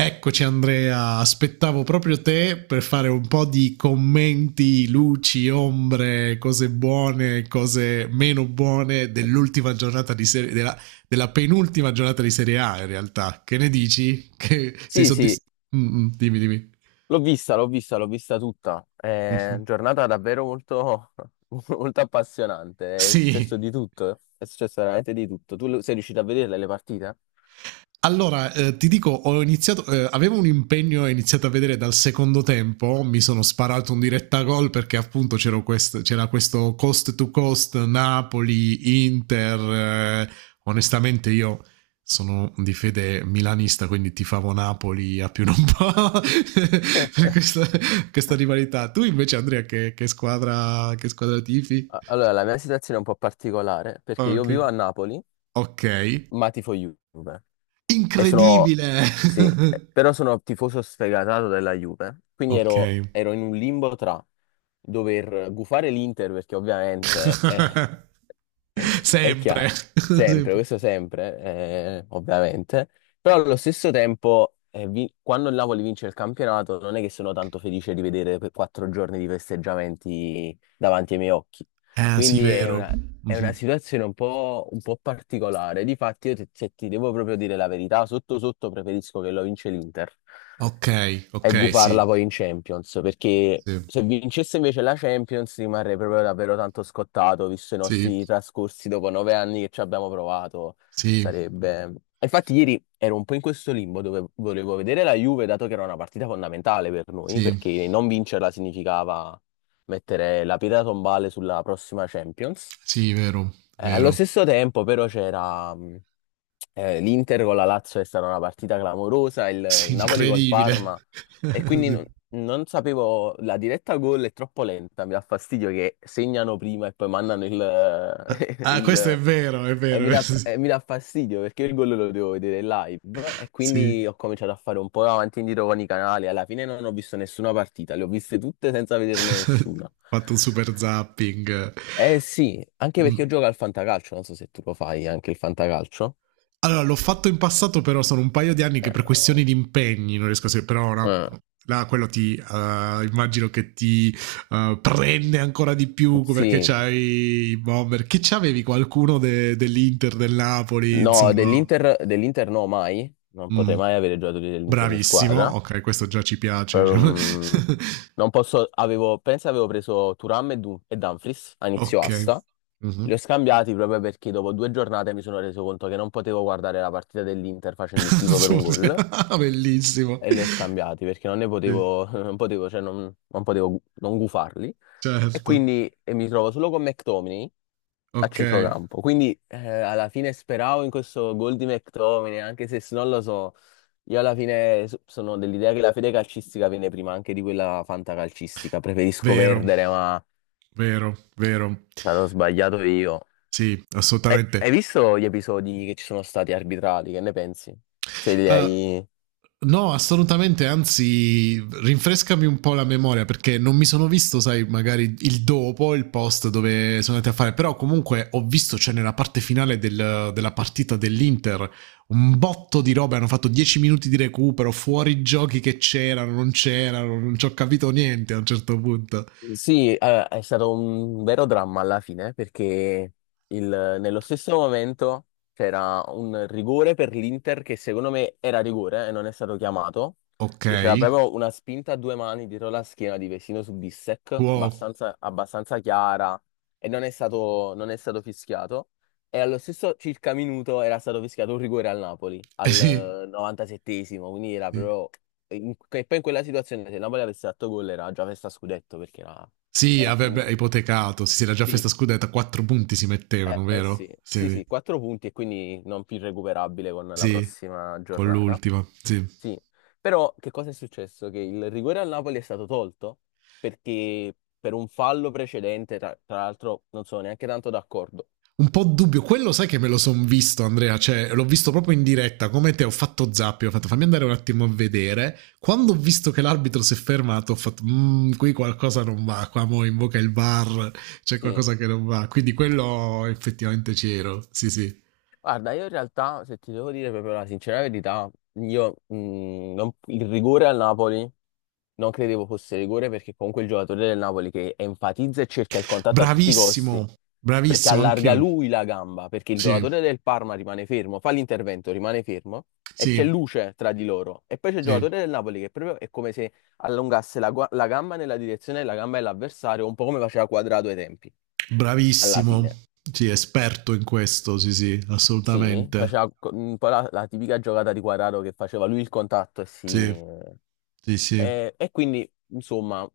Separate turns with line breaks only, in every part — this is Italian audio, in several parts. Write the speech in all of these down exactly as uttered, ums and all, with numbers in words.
Eccoci Andrea, aspettavo proprio te per fare un po' di commenti, luci, ombre, cose buone, cose meno buone dell'ultima giornata di serie della, della penultima giornata di Serie A in realtà. Che ne dici? Che sei
Sì, sì,
soddisfatto? Mm, mm, dimmi, dimmi.
l'ho vista, l'ho vista, l'ho vista tutta. È giornata davvero molto, molto appassionante. È successo
Sì.
di tutto, è successo veramente di tutto. Tu lo- sei riuscito a vederle le partite?
Allora, eh, ti dico, ho iniziato, eh, avevo un impegno e ho iniziato a vedere dal secondo tempo, mi sono sparato un diretta gol perché appunto c'era, quest- c'era questo cost to cost Napoli, Inter, eh, onestamente io sono di fede milanista, quindi tifavo Napoli a più non po'. Per questa, questa rivalità. Tu invece Andrea che, che squadra, che squadra tifi?
A- Allora, la mia situazione è un po' particolare perché io
Ok,
vivo a Napoli,
ok,
ma tifo Juve. E sono,
incredibile!
sì, eh, però sono tifoso sfegatato della Juve. Quindi
Ok.
ero, ero in un limbo tra dover gufare l'Inter perché ovviamente... eh, È
Sempre.
chiaro, sempre,
Sempre.
questo sempre, eh, ovviamente, però allo stesso tempo, eh, vi- quando il Napoli vince il campionato, non è che sono tanto felice di vedere per quattro giorni di festeggiamenti davanti ai miei occhi.
Ah, sì,
Quindi è
vero.
una, è una
Mhm.
situazione un po', un po' particolare. Difatti, io ti, se ti devo proprio dire la verità, sotto sotto preferisco che lo vince l'Inter
Ok,
e
ok,
gufarla
sì,
poi in Champions, perché
sì,
se vincesse invece la Champions rimarrei proprio davvero tanto scottato, visto i
sì,
nostri trascorsi dopo nove anni che ci abbiamo provato.
sì,
Sarebbe... Infatti ieri ero un po' in questo limbo dove volevo vedere la Juve, dato che era una partita fondamentale per noi,
sì,
perché non vincerla significava mettere la pietra tombale sulla prossima Champions.
sì, vero,
Eh, allo
vero.
stesso tempo, però, c'era mh, eh, l'Inter con la Lazio, è stata una partita clamorosa, il
Sì,
Napoli col
incredibile.
Parma, e quindi non,
Sì.
non sapevo, la diretta gol è troppo lenta, mi dà fastidio che segnano prima e poi mandano il,
Ah, questo è
il,
vero, è
e mi
vero.
dà, e mi dà fastidio perché il gol lo devo vedere live e quindi
Sì.
ho cominciato a fare un po' avanti e indietro con i canali. Alla fine non ho visto nessuna partita, le ho viste tutte senza vederne
Ho
nessuna.
fatto un super zapping.
Eh sì, anche perché io
Mm.
gioco al fantacalcio, non so se tu lo fai anche il fantacalcio.
Allora, l'ho fatto in passato, però sono un paio di anni che
Eh,
per questioni di impegni non riesco a seguire, però ora
eh,
là quello ti eh, immagino che ti eh, prende ancora di più perché
sì,
c'hai i bomber che c'avevi qualcuno de- dell'Inter del Napoli
no,
insomma.
dell'Inter dell'Inter no mai, non potrei
Mm.
mai avere giocatori dell'Inter in
Bravissimo,
squadra.
ok, questo già ci piace diciamo.
Ehm, non posso, avevo, penso avevo preso Thuram e, Dun- e Dumfries a inizio
Ok.
asta. Li ho
Mhm.
scambiati proprio perché dopo due giornate mi sono reso conto che non potevo guardare la partita dell'Inter facendo il tifo per un gol
Bellissimo.
e li ho scambiati perché non ne
Sì,
potevo, non potevo, cioè non, non potevo gu- non gufarli. E
certo.
quindi e mi trovo solo con McTominay a
Ok.
centrocampo. Quindi eh, alla fine speravo in questo gol di McTominay, anche se s- non lo so. Io alla fine so- sono dell'idea che la fede calcistica viene prima anche di quella fantacalcistica. Preferisco
Vero,
perdere, ma
vero, vero.
sarò sbagliato io.
Sì,
Eh, hai
assolutamente.
visto gli episodi che ci sono stati arbitrati? Che ne pensi? Se li
Uh,
hai...
no, assolutamente, anzi, rinfrescami un po' la memoria perché non mi sono visto, sai, magari il dopo, il post dove sono andati a fare, però comunque ho visto, cioè nella parte finale del- della partita dell'Inter, un botto di robe, hanno fatto dieci minuti di recupero, fuori giochi che c'erano, non c'erano, non ci ho capito niente a un certo punto.
Sì, allora, è stato un vero dramma alla fine perché il- nello stesso momento c'era un rigore per l'Inter che secondo me era rigore e non è stato chiamato,
Ok,
che c'era proprio una spinta a due mani dietro la schiena di Vesino su Bissek,
wow,
abbastanza, abbastanza chiara e non è stato, non è stato fischiato. E allo stesso circa minuto era stato fischiato un rigore al Napoli,
eh sì,
al novantasettesimo, quindi era
sì.
proprio in- e poi in quella situazione se il Napoli avesse fatto gol era già festa scudetto perché era,
Sì,
era
avrebbe
finito.
ipotecato. Sì, sì, la già
Sì,
festa scudetta, quattro punti si
eh,
mettevano,
eh sì,
vero?
sì,
Sì,
sì, quattro punti e quindi non più recuperabile con la
sì,
prossima
con
giornata.
l'ultima, sì.
Sì, però che cosa è successo? Che il rigore al Napoli è stato tolto perché per un fallo precedente, tra, tra l'altro non sono neanche tanto d'accordo.
Un po' dubbio, quello sai che me lo son visto Andrea, cioè l'ho visto proprio in diretta, come te ho fatto zappio, ho fatto fammi andare un attimo a vedere, quando ho visto che l'arbitro si è fermato ho fatto mmm, qui qualcosa non va, qua mo invoca il bar, c'è
Sì,
qualcosa che non va, quindi quello effettivamente c'ero, sì sì.
guarda, io in realtà, se ti devo dire proprio la sincera verità, io, mh, non- il rigore al Napoli non credevo fosse rigore perché comunque il giocatore del Napoli che enfatizza e cerca il contatto a tutti i costi,
Bravissimo,
perché
bravissimo anche
allarga
io,
lui la gamba, perché il
sì,
giocatore del Parma rimane fermo, fa l'intervento, rimane fermo e c'è
sì,
luce tra di loro. E poi c'è il
sì.
giocatore del Napoli che proprio è come se allungasse la, gua- la gamba nella direzione della gamba dell'avversario, un po' come faceva Quadrato ai tempi, alla
Bravissimo.
fine.
Sì, esperto in questo, sì, sì,
Sì,
assolutamente.
faceva co- un po' la, la tipica giocata di Quadrato che faceva lui il contatto e si...
Sì, sì, sì.
E, e quindi, insomma...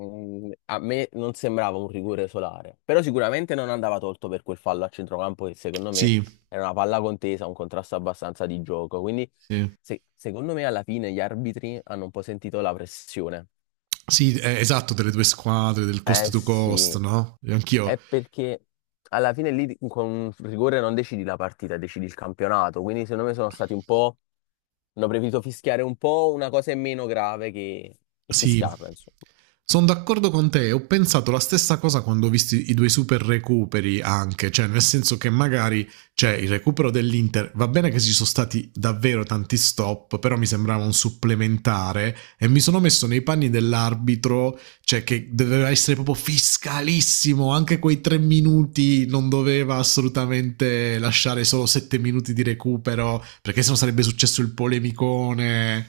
Mm, A me non sembrava un rigore solare, però sicuramente non andava tolto per quel fallo a centrocampo che secondo me
Sì,
era una palla contesa, un contrasto abbastanza di gioco. Quindi
sì.
se- secondo me alla fine gli arbitri hanno un po' sentito la pressione.
Sì, eh, esatto, delle due squadre, del
Eh
cost to cost,
sì,
no? E anch'io.
è perché alla fine lì di- con un rigore non decidi la partita, decidi il campionato. Quindi secondo me sono stati un po'... hanno preferito fischiare un po' una cosa in meno grave che, che
Sì,
fischiarla, insomma.
sono d'accordo con te. Ho pensato la stessa cosa quando ho visto i due super recuperi anche, cioè nel senso che magari c'è il recupero dell'Inter. Va bene che ci sono stati davvero tanti stop, però mi sembrava un supplementare e mi sono messo nei panni dell'arbitro, cioè che doveva essere proprio fiscalissimo. Anche quei tre minuti non doveva assolutamente lasciare solo sette minuti di recupero, perché sennò sarebbe successo il polemicone.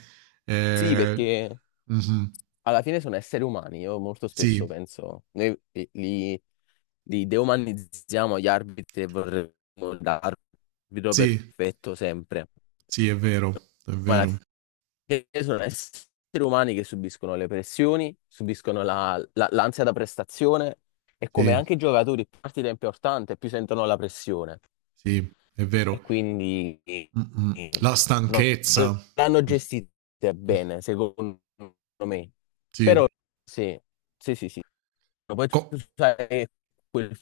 Sì,
Eh,
perché...
mhm.
alla fine sono esseri umani. Io molto spesso
Sì,
penso, noi li, li deumanizziamo gli arbitri e vorremmo l'arbitro
sì,
perfetto sempre.
sì, è vero, è
Ma alla
vero,
fine sono esseri umani che subiscono le pressioni, subiscono la- la- l'ansia da prestazione e come
sì,
anche i giocatori più partita è importante, più sentono la pressione
sì, è
e
vero.
quindi eh,
Mm, mm. La
non
stanchezza,
l'hanno
mm,
gestita
mm,
bene, secondo me.
sì,
Però sì, sì, sì, sì. Poi
Co-
tu sai quel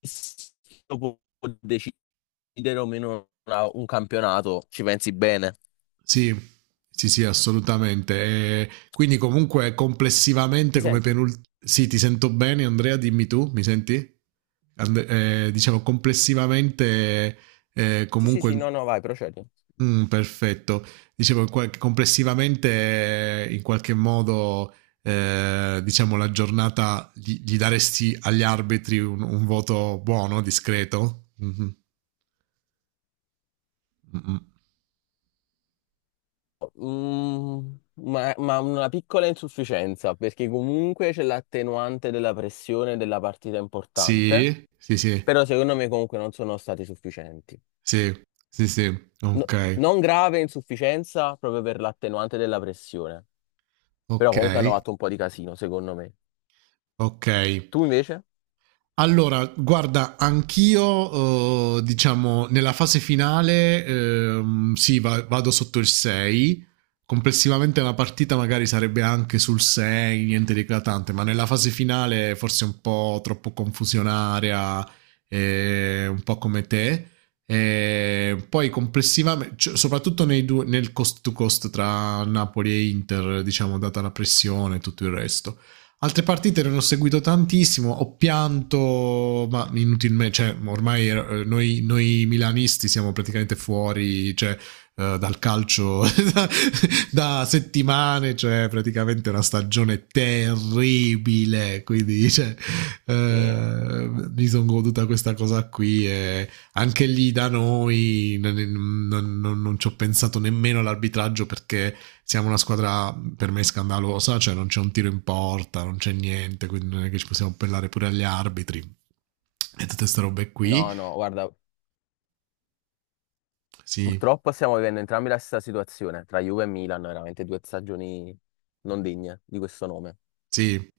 fisico può decidere o meno una- un campionato, ci pensi bene.
sì, sì, sì, assolutamente. E quindi comunque complessivamente
Mi
come
senti?
penultimo... Sì, ti sento bene, Andrea, dimmi tu, mi senti? And- eh, diciamo complessivamente, eh,
Sì, sì, sì,
comunque
no, no, vai, procedi.
mm, perfetto. Dicevo qua- che complessivamente, eh, in qualche modo, eh, diciamo, la giornata gli, gli daresti agli arbitri un, un voto buono, discreto? Mhm. Mm-mm.
Mm, ma, ma una piccola insufficienza, perché comunque c'è l'attenuante della pressione della partita importante.
Sì, sì, sì,
Però secondo me comunque non sono stati sufficienti.
sì, sì, sì.
No-
Ok,
non grave insufficienza proprio per l'attenuante della pressione, però
ok,
comunque hanno fatto un po' di casino, secondo me.
ok.
Tu invece?
Allora, guarda, anch'io, eh, diciamo, nella fase finale, ehm, sì, va- vado sotto il sei. Complessivamente la partita magari sarebbe anche sul sei, niente di eclatante, ma nella fase finale forse un po' troppo confusionaria, eh, un po' come te. E poi complessivamente, cioè, soprattutto nei due- nel cost to cost tra Napoli e Inter, diciamo, data la pressione e tutto il resto. Altre partite non ho seguito tantissimo, ho pianto, ma inutilmente, cioè ormai eh, noi, noi milanisti siamo praticamente fuori cioè, eh, dal calcio da, da settimane, cioè praticamente una stagione terribile, quindi cioè,
Sì.
eh, mi sono goduta questa cosa qui e anche lì da noi non, non- non- non ci ho pensato nemmeno all'arbitraggio perché siamo una squadra per me scandalosa, cioè non c'è un tiro in porta, non c'è niente, quindi non è che ci possiamo appellare pure agli arbitri e tutte queste robe qui.
No, no, guarda,
Sì,
purtroppo stiamo vivendo entrambi la stessa situazione, tra Juve e Milan, veramente due stagioni non degne di questo nome.
sì.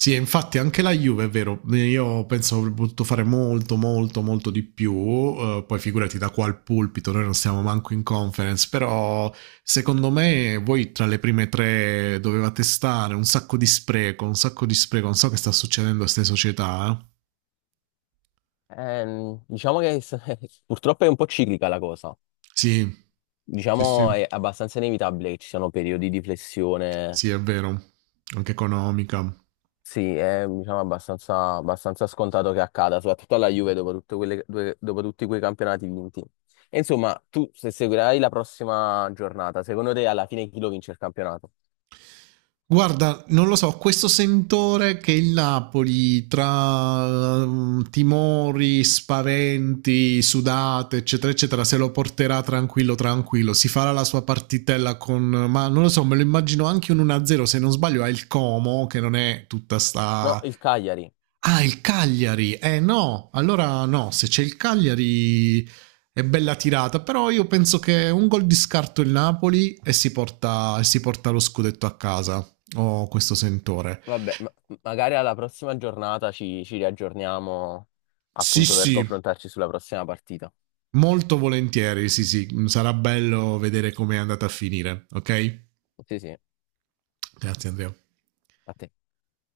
Sì, infatti anche la Juve è vero, io penso avrebbe potuto fare molto, molto, molto di più, eh, poi figurati da qua al pulpito, noi non siamo manco in conference, però secondo me voi tra le prime tre dovevate stare, un sacco di spreco, un sacco di spreco, non so che sta succedendo a queste società, eh.
Ehm, diciamo che s- purtroppo è un po' ciclica la cosa.
Sì, sì, sì,
Diciamo è abbastanza inevitabile che ci siano periodi di flessione.
sì, è vero, anche economica.
Sì, è diciamo, abbastanza, abbastanza scontato che accada, soprattutto alla Juve dopo, tutte quelle- due- dopo tutti quei campionati vinti. E insomma, tu se seguirai la prossima giornata, secondo te alla fine chi lo vince il campionato?
Guarda, non lo so, questo sentore che il Napoli tra ehm, timori, spaventi, sudate, eccetera, eccetera, se lo porterà tranquillo, tranquillo, si farà la sua partitella con... Ma non lo so, me lo immagino anche un uno a zero, se non sbaglio ha il Como, che non è tutta
No,
sta...
il Cagliari.
Ah, il Cagliari. Eh no, allora no, se c'è il Cagliari è bella tirata, però io penso che un gol di scarto il Napoli e si porta, e si porta lo scudetto a casa. Ho oh, questo sentore.
Vabbè, ma- magari alla prossima giornata ci, ci riaggiorniamo
Sì,
appunto per
sì,
confrontarci sulla prossima partita.
molto volentieri, sì, sì, sarà bello vedere come è andata a finire, ok?
Sì, sì, a
Grazie Andrea.
te.